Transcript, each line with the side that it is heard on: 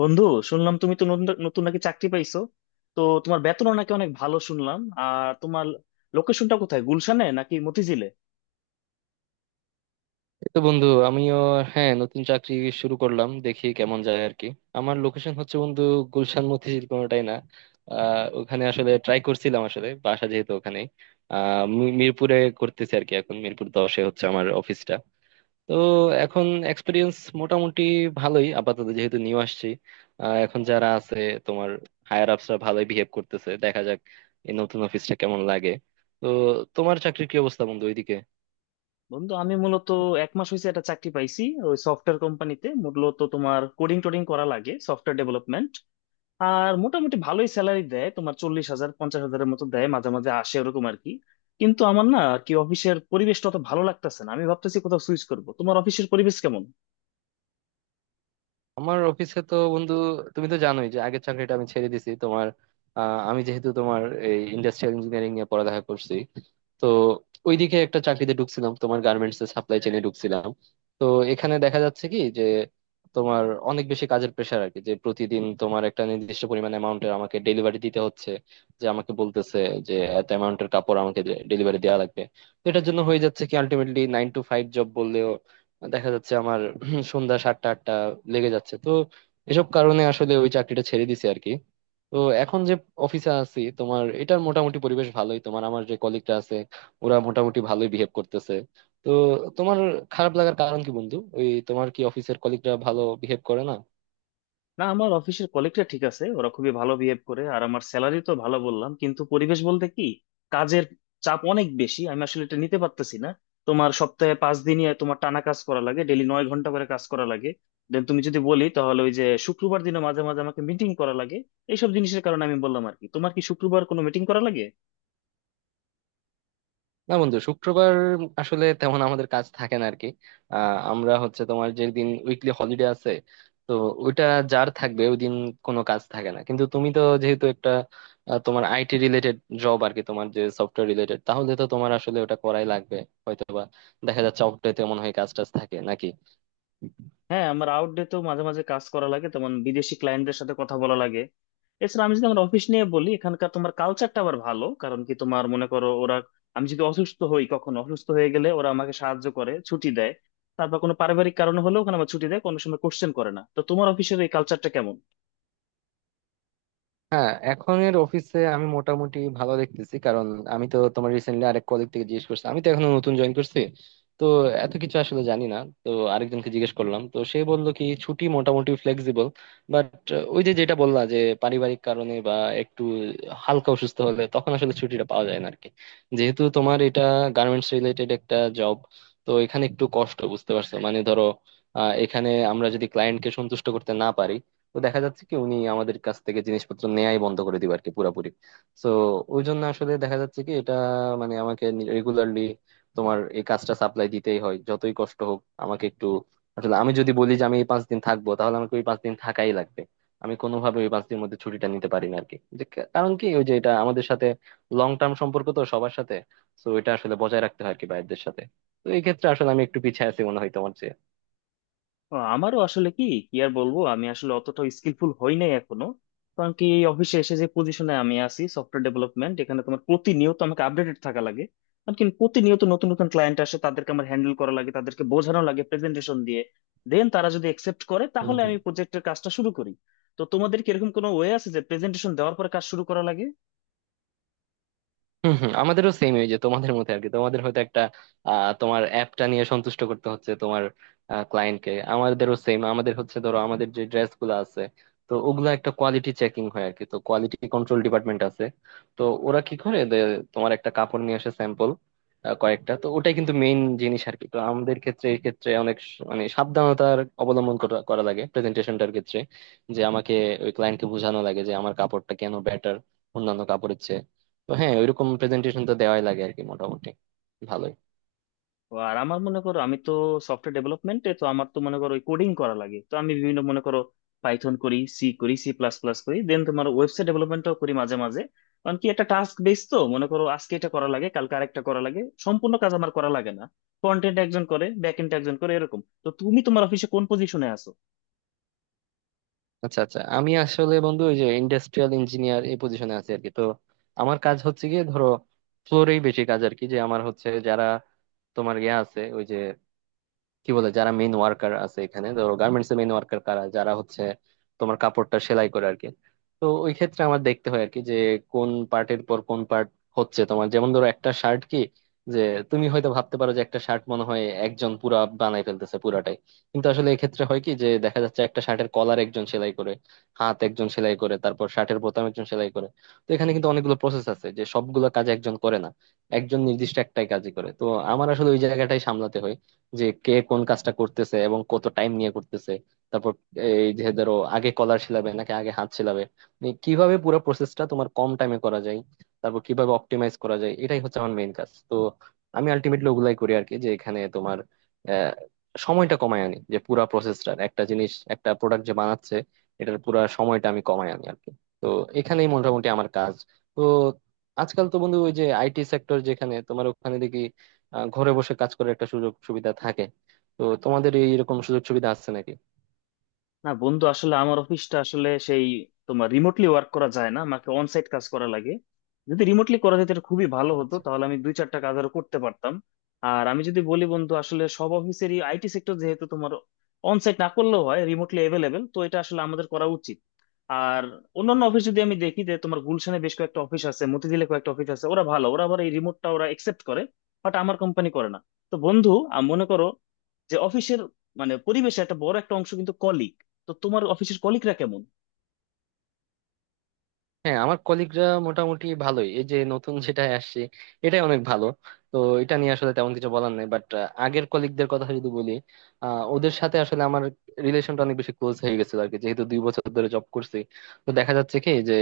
left: বন্ধু, শুনলাম তুমি তো নতুন নতুন নাকি চাকরি পাইছো। তো তোমার বেতনও নাকি অনেক ভালো শুনলাম। আর তোমার লোকেশনটা কোথায়, গুলশানে নাকি মতিঝিলে?
right: তো বন্ধু আমিও, হ্যাঁ, নতুন চাকরি শুরু করলাম, দেখি কেমন যায় আর কি। আমার লোকেশন হচ্ছে বন্ধু, গুলশান মতিঝিল কোনোটাই না। ওখানে আসলে ট্রাই করছিলাম, আসলে বাসা যেহেতু ওখানে। মিরপুরে করতেছি আর কি, এখন মিরপুর 10-এ হচ্ছে আমার অফিসটা। তো এখন এক্সপিরিয়েন্স মোটামুটি ভালোই, আপাতত যেহেতু নিউ আসছি। এখন যারা আছে, তোমার হায়ার আপসরা, ভালোই বিহেভ করতেছে। দেখা যাক এই নতুন অফিসটা কেমন লাগে। তো তোমার চাকরির কি অবস্থা বন্ধু ওইদিকে?
left: বন্ধু আমি মূলত 1 মাস হয়েছে একটা চাকরি পাইছি। ওই সফটওয়্যার কোম্পানিতে, মূলত তোমার কোডিং টোডিং করা লাগে, সফটওয়্যার ডেভেলপমেন্ট। আর মোটামুটি ভালোই স্যালারি দেয়, তোমার 40,000 50,000 এর মতো দেয় মাঝে মাঝে আসে ওরকম আর কি। কিন্তু আমার না আর কি অফিসের পরিবেশটা অত ভালো লাগতেছে না, আমি ভাবতেছি কোথাও সুইচ করবো। তোমার অফিসের পরিবেশ কেমন?
right: আমার অফিসে তো বন্ধু, তুমি তো জানোই যে আগের চাকরিটা আমি ছেড়ে দিছি তোমার। আমি যেহেতু তোমার এই ইন্ডাস্ট্রিয়াল ইঞ্জিনিয়ারিং নিয়ে পড়ালেখা করছি, তো ওইদিকে একটা চাকরিতে ঢুকছিলাম, তোমার গার্মেন্টস এর সাপ্লাই চেইনে ঢুকছিলাম। তো এখানে দেখা যাচ্ছে কি যে তোমার অনেক বেশি কাজের প্রেশার আর কি, যে প্রতিদিন তোমার একটা নির্দিষ্ট পরিমাণ অ্যামাউন্টের আমাকে ডেলিভারি দিতে হচ্ছে। যে আমাকে বলতেছে যে এত অ্যামাউন্টের কাপড় আমাকে ডেলিভারি দেওয়া লাগবে। তো এটার জন্য হয়ে যাচ্ছে কি, আলটিমেটলি 9 টু 5 জব বললেও দেখা যাচ্ছে আমার সন্ধ্যা সাতটা আটটা লেগে যাচ্ছে। তো এসব কারণে আসলে ওই চাকরিটা ছেড়ে দিছি আর কি। তো এখন যে অফিসে আছি তোমার, এটার মোটামুটি পরিবেশ ভালোই, তোমার আমার যে কলিগরা আছে ওরা মোটামুটি ভালোই বিহেভ করতেছে। তো তোমার খারাপ লাগার কারণ কি বন্ধু? ওই তোমার কি অফিসের কলিগরা ভালো বিহেভ করে না?
left: না, আমার অফিসের কলিগটা ঠিক আছে, ওরা খুবই ভালো বিহেভ করে, আর আমার স্যালারি তো ভালো বললাম, কিন্তু পরিবেশ বলতে কি, কাজের চাপ অনেক বেশি, আমি আসলে এটা নিতে পারতেছি না। তোমার সপ্তাহে 5 দিনই তোমার টানা কাজ করা লাগে, ডেলি 9 ঘন্টা করে কাজ করা লাগে। দেন তুমি যদি বলি তাহলে ওই যে শুক্রবার দিনে মাঝে মাঝে আমাকে মিটিং করা লাগে। এইসব জিনিসের কারণে আমি বললাম আর কি। তোমার কি শুক্রবার কোনো মিটিং করা লাগে?
right: না বন্ধু, শুক্রবার আসলে তেমন আমাদের কাজ থাকে না আরকি। আমরা হচ্ছে তোমার, যে দিন উইকলি হলিডে আছে, তো ওইটা যার থাকবে ওই দিন কোনো কাজ থাকে না। কিন্তু তুমি তো যেহেতু একটা তোমার আইটি রিলেটেড জব আর কি, তোমার যে সফটওয়্যার রিলেটেড, তাহলে তো তোমার আসলে ওটা করাই লাগবে। হয়তো বা দেখা যাচ্ছে অফ ডেতে মনে হয় কাজ টাজ থাকে নাকি?
left: হ্যাঁ, আমার আউটডে তো মাঝে মাঝে কাজ করা লাগে তেমন, বিদেশি ক্লায়েন্টদের সাথে কথা বলা লাগে। এছাড়া আমি যদি আমার অফিস নিয়ে বলি, এখানকার তোমার কালচারটা আবার ভালো। কারণ কি, তোমার মনে করো ওরা, আমি যদি অসুস্থ হই কখনো, অসুস্থ হয়ে গেলে ওরা আমাকে সাহায্য করে, ছুটি দেয়। তারপর কোনো পারিবারিক কারণ হলেও ওখানে আমার ছুটি দেয়, কোনো সময় কোশ্চেন করে না। তো তোমার অফিসের এই কালচারটা কেমন?
right: হ্যাঁ, এখনের অফিসে আমি মোটামুটি ভালো দেখতেছি। কারণ আমি তো তোমার রিসেন্টলি আরেক কলিগ থেকে জিজ্ঞেস করছি, আমি তো এখনো নতুন জয়েন করছি, তো এত কিছু আসলে জানি না। তো আরেকজনকে জিজ্ঞেস করলাম, তো সে বললো কি ছুটি মোটামুটি ফ্লেক্সিবল। বাট ওই যে যেটা বললা যে পারিবারিক কারণে বা একটু হালকা অসুস্থ হলে তখন আসলে ছুটিটা পাওয়া যায় না আরকি। যেহেতু তোমার এটা গার্মেন্টস রিলেটেড একটা জব, তো এখানে একটু কষ্ট, বুঝতে পারছো? মানে ধরো, এখানে আমরা যদি ক্লায়েন্টকে সন্তুষ্ট করতে না পারি, তো দেখা যাচ্ছে কি উনি আমাদের কাছ থেকে জিনিসপত্র নেয়াই বন্ধ করে দিবে আর কি, পুরাপুরি। তো ওই জন্য আসলে দেখা যাচ্ছে কি, এটা মানে আমাকে রেগুলারলি তোমার এই কাজটা সাপ্লাই দিতেই হয়, যতই কষ্ট হোক। আমাকে একটু, আসলে আমি যদি বলি যে আমি এই পাঁচ দিন থাকবো, তাহলে আমাকে ওই 5 দিন থাকাই লাগবে। আমি কোনোভাবে ওই 5 দিনের মধ্যে ছুটিটা নিতে পারি না আর কি। যে কারণ কি, ওই যে এটা আমাদের সাথে লং টার্ম সম্পর্ক তো সবার সাথে, তো এটা আসলে বজায় রাখতে হয় আর কি বাইরদের সাথে। তো এই ক্ষেত্রে আসলে আমি একটু পিছিয়ে আছি মনে হয় তোমার
left: ও, আমারও আসলে কি কি আর বলবো, আমি আসলে অতটা স্কিলফুল হই নাই এখনো। কারণ কি এই অফিসে এসে যে পজিশনে আমি আছি, সফটওয়্যার ডেভেলপমেন্ট, এখানে তোমার প্রতিনিয়ত আমাকে আপডেটেড থাকা লাগে। কারণ কি প্রতিনিয়ত নতুন নতুন ক্লায়েন্ট আসে, তাদেরকে আমার হ্যান্ডেল করা লাগে, তাদেরকে বোঝানো লাগে প্রেজেন্টেশন দিয়ে। দেন তারা যদি একসেপ্ট করে তাহলে
right: চেয়ে।
left: আমি প্রজেক্টের কাজটা শুরু করি। তো তোমাদের কি এরকম কোনো ওয়ে আছে যে প্রেজেন্টেশন দেওয়ার পরে কাজ শুরু করা লাগে?
right: হম হম, আমাদেরও সেম, এই যে তোমাদের মধ্যে আর কি, তোমাদের হয়তো একটা তোমার অ্যাপটা নিয়ে সন্তুষ্ট করতে হচ্ছে তোমার ক্লায়েন্টকে, আমাদেরও সেম। আমাদের হচ্ছে ধরো, আমাদের যে ড্রেস গুলো আছে, তো ওগুলা একটা কোয়ালিটি চেকিং হয় আর কি, তো কোয়ালিটি কন্ট্রোল ডিপার্টমেন্ট আছে। তো ওরা কি করে যে তোমার একটা কাপড় নিয়ে আসে, স্যাম্পল কয়েকটা, তো ওটাই কিন্তু মেইন জিনিস আর কি। তো আমাদের ক্ষেত্রে এই ক্ষেত্রে অনেক মানে সাবধানতার অবলম্বন করা করা লাগে প্রেজেন্টেশনটার ক্ষেত্রে। যে আমাকে ওই ক্লায়েন্টকে বোঝানো লাগে যে আমার কাপড়টা কেন বেটার অন্যান্য কাপড়ের চেয়ে। তো হ্যাঁ, ওইরকম প্রেজেন্টেশন তো দেওয়াই লাগে আর কি, মোটামুটি ভালোই।
left: ও আর আমার মনে করো আমি তো সফটওয়্যার ডেভেলপমেন্টে, তো আমার তো মনে করো কোডিং করা লাগে। তো আমি বিভিন্ন, মনে করো, পাইথন করি, সি করি, সি প্লাস প্লাস করি, দেন তোমার ওয়েবসাইট ডেভেলপমেন্টও করি মাঝে মাঝে। কারণ কি একটা টাস্ক বেস, তো মনে করো আজকে এটা করা লাগে, কালকে আরেকটা করা লাগে। সম্পূর্ণ কাজ আমার করা লাগে না, ফ্রন্ট এন্ড একজন করে, ব্যাক এন্ড একজন করে, এরকম। তো তুমি তোমার অফিসে কোন পজিশনে আছো?
right: আচ্ছা আচ্ছা, আমি আসলে বন্ধু ওই যে ইন্ডাস্ট্রিয়াল ইঞ্জিনিয়ার, এই পজিশনে আছি আর কি। তো আমার কাজ হচ্ছে গিয়ে ধরো ফ্লোরেই বেশি কাজ আর কি। যে আমার হচ্ছে যারা তোমার ইয়ে আছে, ওই যে কি বলে, যারা মেইন ওয়ার্কার আছে, এখানে ধরো গার্মেন্টস এর মেইন ওয়ার্কার কারা, যারা হচ্ছে তোমার কাপড়টা সেলাই করে আর কি। তো ওই ক্ষেত্রে আমার দেখতে হয় আর কি, যে কোন পার্টের পর কোন পার্ট হচ্ছে তোমার। যেমন ধরো একটা শার্ট, কি যে তুমি হয়তো ভাবতে পারো যে একটা শার্ট মনে হয় একজন পুরা বানাই ফেলতেছে পুরাটাই। কিন্তু আসলে এক্ষেত্রে হয় কি যে দেখা যাচ্ছে একটা শার্টের কলার একজন সেলাই করে, হাত একজন সেলাই করে, তারপর শার্টের বোতাম একজন সেলাই করে। তো এখানে কিন্তু অনেকগুলো প্রসেস আছে, যে সবগুলো কাজ একজন করে না, একজন নির্দিষ্ট একটাই কাজই করে। তো আমার আসলে ওই জায়গাটাই সামলাতে হয়, যে কে কোন কাজটা করতেছে এবং কত টাইম নিয়ে করতেছে। তারপর এই যে ধরো আগে কলার শিলাবে নাকি আগে হাত শিলাবে, মানে কিভাবে পুরো প্রসেসটা তোমার কম টাইমে করা যায়, তারপর কিভাবে অপটিমাইজ করা যায়, এটাই হচ্ছে আমার মেইন কাজ। তো আমি আলটিমেটলি ওগুলাই করি আর কি, যে এখানে তোমার আহ, সময়টা কমায় আনি। যে পুরা প্রসেসটার, একটা জিনিস একটা প্রোডাক্ট যে বানাচ্ছে, এটার পুরা সময়টা আমি কমায় আনি আর কি। তো এখানেই মোটামুটি আমার কাজ। তো আজকাল তো বন্ধু ওই যে আইটি সেক্টর, যেখানে তোমার ওখানে দেখি ঘরে বসে কাজ করার একটা সুযোগ সুবিধা থাকে। তো তোমাদের এই এরকম সুযোগ সুবিধা আছে নাকি?
left: না বন্ধু, আসলে আমার অফিসটা আসলে সেই, তোমার রিমোটলি ওয়ার্ক করা যায় না, আমাকে অন সাইট কাজ করা লাগে। যদি রিমোটলি করা যেত এটা খুবই ভালো হতো,
right: আচ্ছা।
left: তাহলে আমি দুই চারটা কাজ আরো করতে পারতাম। আর আমি যদি বলি বন্ধু, আসলে সব অফিসেরই আইটি সেক্টর যেহেতু তোমার, অন সাইট না করলেও হয়, রিমোটলি অ্যাভেলেবেল, তো এটা আসলে আমাদের করা উচিত। আর অন্যান্য অফিস যদি আমি দেখি, যে তোমার গুলশানে বেশ কয়েকটা অফিস আছে, মতিঝিলে কয়েকটা অফিস আছে, ওরা ভালো, ওরা আবার এই রিমোটটা ওরা একসেপ্ট করে। বাট আমার কোম্পানি করে না। তো বন্ধু মনে করো যে অফিসের, মানে পরিবেশে একটা বড় একটা অংশ কিন্তু কলিগ। তো তোমার অফিসের কলিগরা কেমন?
right: হ্যাঁ, আমার কলিগরা মোটামুটি ভালোই, এই যে নতুন যেটা আসছে এটাই অনেক ভালো। তো এটা নিয়ে আসলে তেমন কিছু বলার নেই, বাট আগের কলিগদের কথা যদি বলি, ওদের সাথে আসলে আমার রিলেশনটা অনেক বেশি ক্লোজ হয়ে গেছিল আর কি, যেহেতু 2 বছর ধরে জব করছি। তো দেখা যাচ্ছে কি যে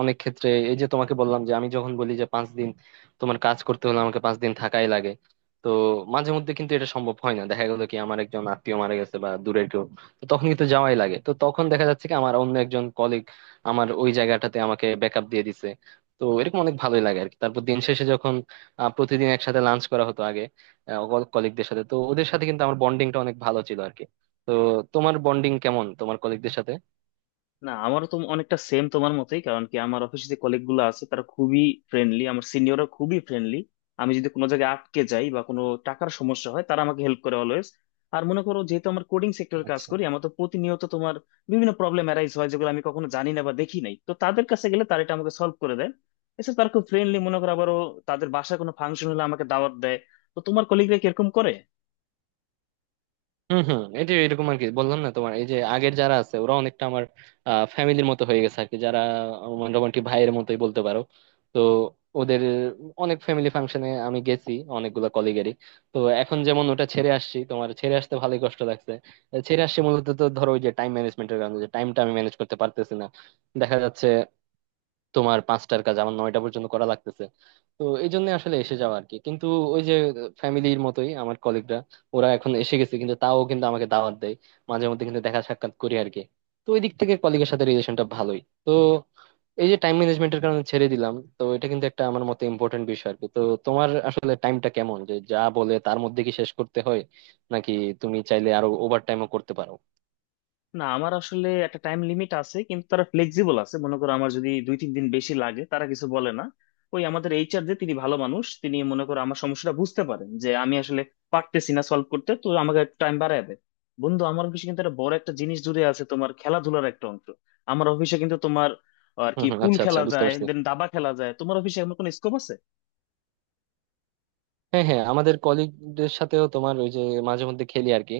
right: অনেক ক্ষেত্রে এই যে তোমাকে বললাম যে, আমি যখন বলি যে 5 দিন তোমার কাজ করতে হলে, আমাকে 5 দিন থাকাই লাগে। তো মাঝে মধ্যে কিন্তু এটা সম্ভব হয় না, দেখা গেলো কি আমার একজন আত্মীয় মারা গেছে বা দূরের কেউ, তো তখন কিন্তু যাওয়াই লাগে। তো তখন দেখা যাচ্ছে কি আমার অন্য একজন কলিগ আমার ওই জায়গাটাতে আমাকে ব্যাকআপ দিয়ে দিছে। তো এরকম অনেক ভালোই লাগে আর কি। তারপর দিন শেষে যখন প্রতিদিন একসাথে লাঞ্চ করা হতো আগে কলিগদের সাথে, তো ওদের সাথে কিন্তু আমার বন্ডিংটা অনেক ভালো ছিল আর কি। তো তোমার বন্ডিং কেমন তোমার কলিগদের সাথে?
left: না আমারও তো অনেকটা সেম তোমার মতোই। কারণ কি আমার অফিসে যে কলিগ গুলো আছে তারা খুবই ফ্রেন্ডলি, আমার সিনিয়ররা খুবই ফ্রেন্ডলি। আমি যদি কোনো জায়গায় আটকে যাই বা কোনো টাকার সমস্যা হয়, তারা আমাকে হেল্প করে অলওয়েজ। আর মনে করো যেহেতু আমার কোডিং সেক্টরে কাজ করি, আমার তো প্রতিনিয়ত তোমার বিভিন্ন প্রবলেম অ্যারাইজ হয় যেগুলো আমি কখনো জানি না বা দেখি নাই। তো তাদের কাছে গেলে তারা এটা আমাকে সলভ করে দেয়। এছাড়া তারা খুব ফ্রেন্ডলি, মনে করো আবারও, তাদের বাসায় কোনো ফাংশন হলে আমাকে দাওয়াত দেয়। তো তোমার কলিগরা কিরকম করে?
right: হম হম। এই যে এরকম আর কি, বললাম না তোমার, এই যে আগের যারা আছে, ওরা অনেকটা আমার ফ্যামিলির মতো হয়ে গেছে আর কি। যারা আমার মোটামুটি ভাইয়ের মতোই বলতে পারো। তো ওদের অনেক ফ্যামিলি ফাংশনে আমি গেছি, অনেকগুলো কলিগেরই। তো এখন যেমন ওটা ছেড়ে আসছি তোমার, ছেড়ে আসতে ভালোই কষ্ট লাগছে। ছেড়ে আসছি মূলত তো ধরো ওই যে টাইম ম্যানেজমেন্টের কারণে, যে টাইমটা আমি ম্যানেজ করতে পারতেছি না। দেখা যাচ্ছে তোমার পাঁচটার কাজ আমার নয়টা পর্যন্ত করা লাগতেছে। তো এই জন্য আসলে এসে যাওয়া আর কি। কিন্তু ওই যে ফ্যামিলির মতোই আমার কলিগরা, ওরা এখন এসে গেছে কিন্তু তাও কিন্তু আমাকে দাওয়াত দেয়, মাঝে মধ্যে কিন্তু দেখা সাক্ষাৎ করি আর কি। তো ওই দিক থেকে কলিগের সাথে রিলেশনটা ভালোই। তো এই যে টাইম ম্যানেজমেন্টের কারণে ছেড়ে দিলাম, তো এটা কিন্তু একটা আমার মতে ইম্পর্টেন্ট বিষয় আর কি। তো তোমার আসলে টাইমটা কেমন, যে যা বলে তার মধ্যে কি শেষ করতে হয়, নাকি তুমি চাইলে আরো ওভার টাইমও করতে পারো?
left: না আমার আসলে একটা টাইম লিমিট আছে, কিন্তু তারা ফ্লেক্সিবল আছে। মনে করো আমার যদি দুই তিন দিন বেশি লাগে তারা কিছু বলে না। ওই আমাদের এইচআর যে, তিনি ভালো মানুষ, তিনি মনে করো আমার সমস্যাটা বুঝতে পারেন, যে আমি আসলে পারতেছি না সলভ করতে, তো আমাকে টাইম বাড়ায় দেয়। বন্ধু আমার অফিসে কিন্তু একটা বড় একটা জিনিস জুড়ে আছে, তোমার খেলাধুলার একটা অংশ। আমার অফিসে কিন্তু তোমার আর
right: হম
left: কি
right: হম,
left: পুল
right: আচ্ছা আচ্ছা,
left: খেলা
right: বুঝতে
left: যায়,
right: পারছি।
left: দেন দাবা খেলা যায়। তোমার অফিসে এমন কোনো স্কোপ আছে?
right: হ্যাঁ হ্যাঁ, আমাদের কলিগদের সাথেও তোমার ওই যে মাঝে মধ্যে খেলি আর কি।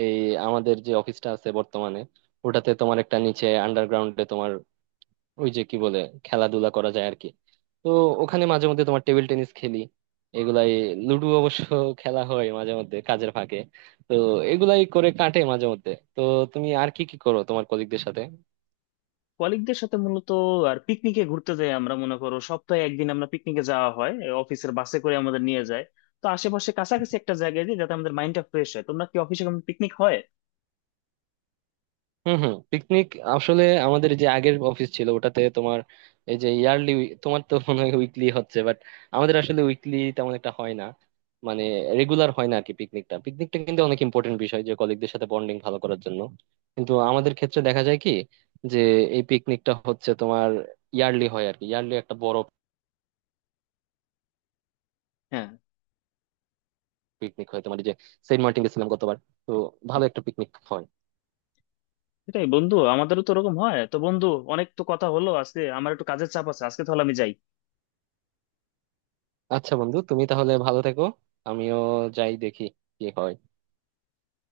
right: এই আমাদের যে অফিসটা আছে বর্তমানে, ওটাতে তোমার একটা নিচে আন্ডারগ্রাউন্ডে, তোমার ওই যে কি বলে, খেলাধুলা করা যায় আর কি। তো ওখানে মাঝে মধ্যে তোমার টেবিল টেনিস খেলি, এগুলাই। লুডো অবশ্য খেলা হয় মাঝে মধ্যে কাজের ফাঁকে। তো এগুলাই করে কাটে মাঝে মধ্যে। তো তুমি আর কি কি করো তোমার কলিগদের সাথে?
left: কলিগদের সাথে মূলত আর পিকনিকে ঘুরতে যাই আমরা, মনে করো সপ্তাহে একদিন আমরা পিকনিকে যাওয়া হয়, এ অফিসের বাসে করে আমাদের নিয়ে যায়। তো আশেপাশে কাছাকাছি একটা জায়গায় যাই, যাতে আমাদের মাইন্ডটা ফ্রেশ হয়। তোমরা কি অফিসে কোনো পিকনিক হয়?
right: হম হম, পিকনিক। আসলে আমাদের যে আগের অফিস ছিল, ওটাতে তোমার এই যে ইয়ারলি, তোমার তো মনে হয় উইকলি হচ্ছে, বাট আমাদের আসলে উইকলি তেমন একটা হয় না, মানে রেগুলার হয় না আর কি। পিকনিকটা, পিকনিকটা কিন্তু অনেক ইম্পর্টেন্ট বিষয়, যে কলিগদের সাথে বন্ডিং ভালো করার জন্য। কিন্তু আমাদের ক্ষেত্রে দেখা যায় কি, যে এই পিকনিকটা হচ্ছে তোমার ইয়ারলি হয় আর কি, ইয়ারলি একটা বড়
left: হ্যাঁ,
right: পিকনিক হয় তোমার। এই যে সেন্ট মার্টিন গেছিলাম গতবার, তো ভালো একটা পিকনিক হয়।
left: সেটাই বন্ধু, আমাদেরও তো ওরকম হয়। তো বন্ধু অনেক তো কথা হলো আজকে, আমার একটু কাজের চাপ আছে আজকে, তাহলে আমি যাই।
right: আচ্ছা বন্ধু, তুমি তাহলে ভালো থেকো। আমিও যাই, দেখি কি হয়।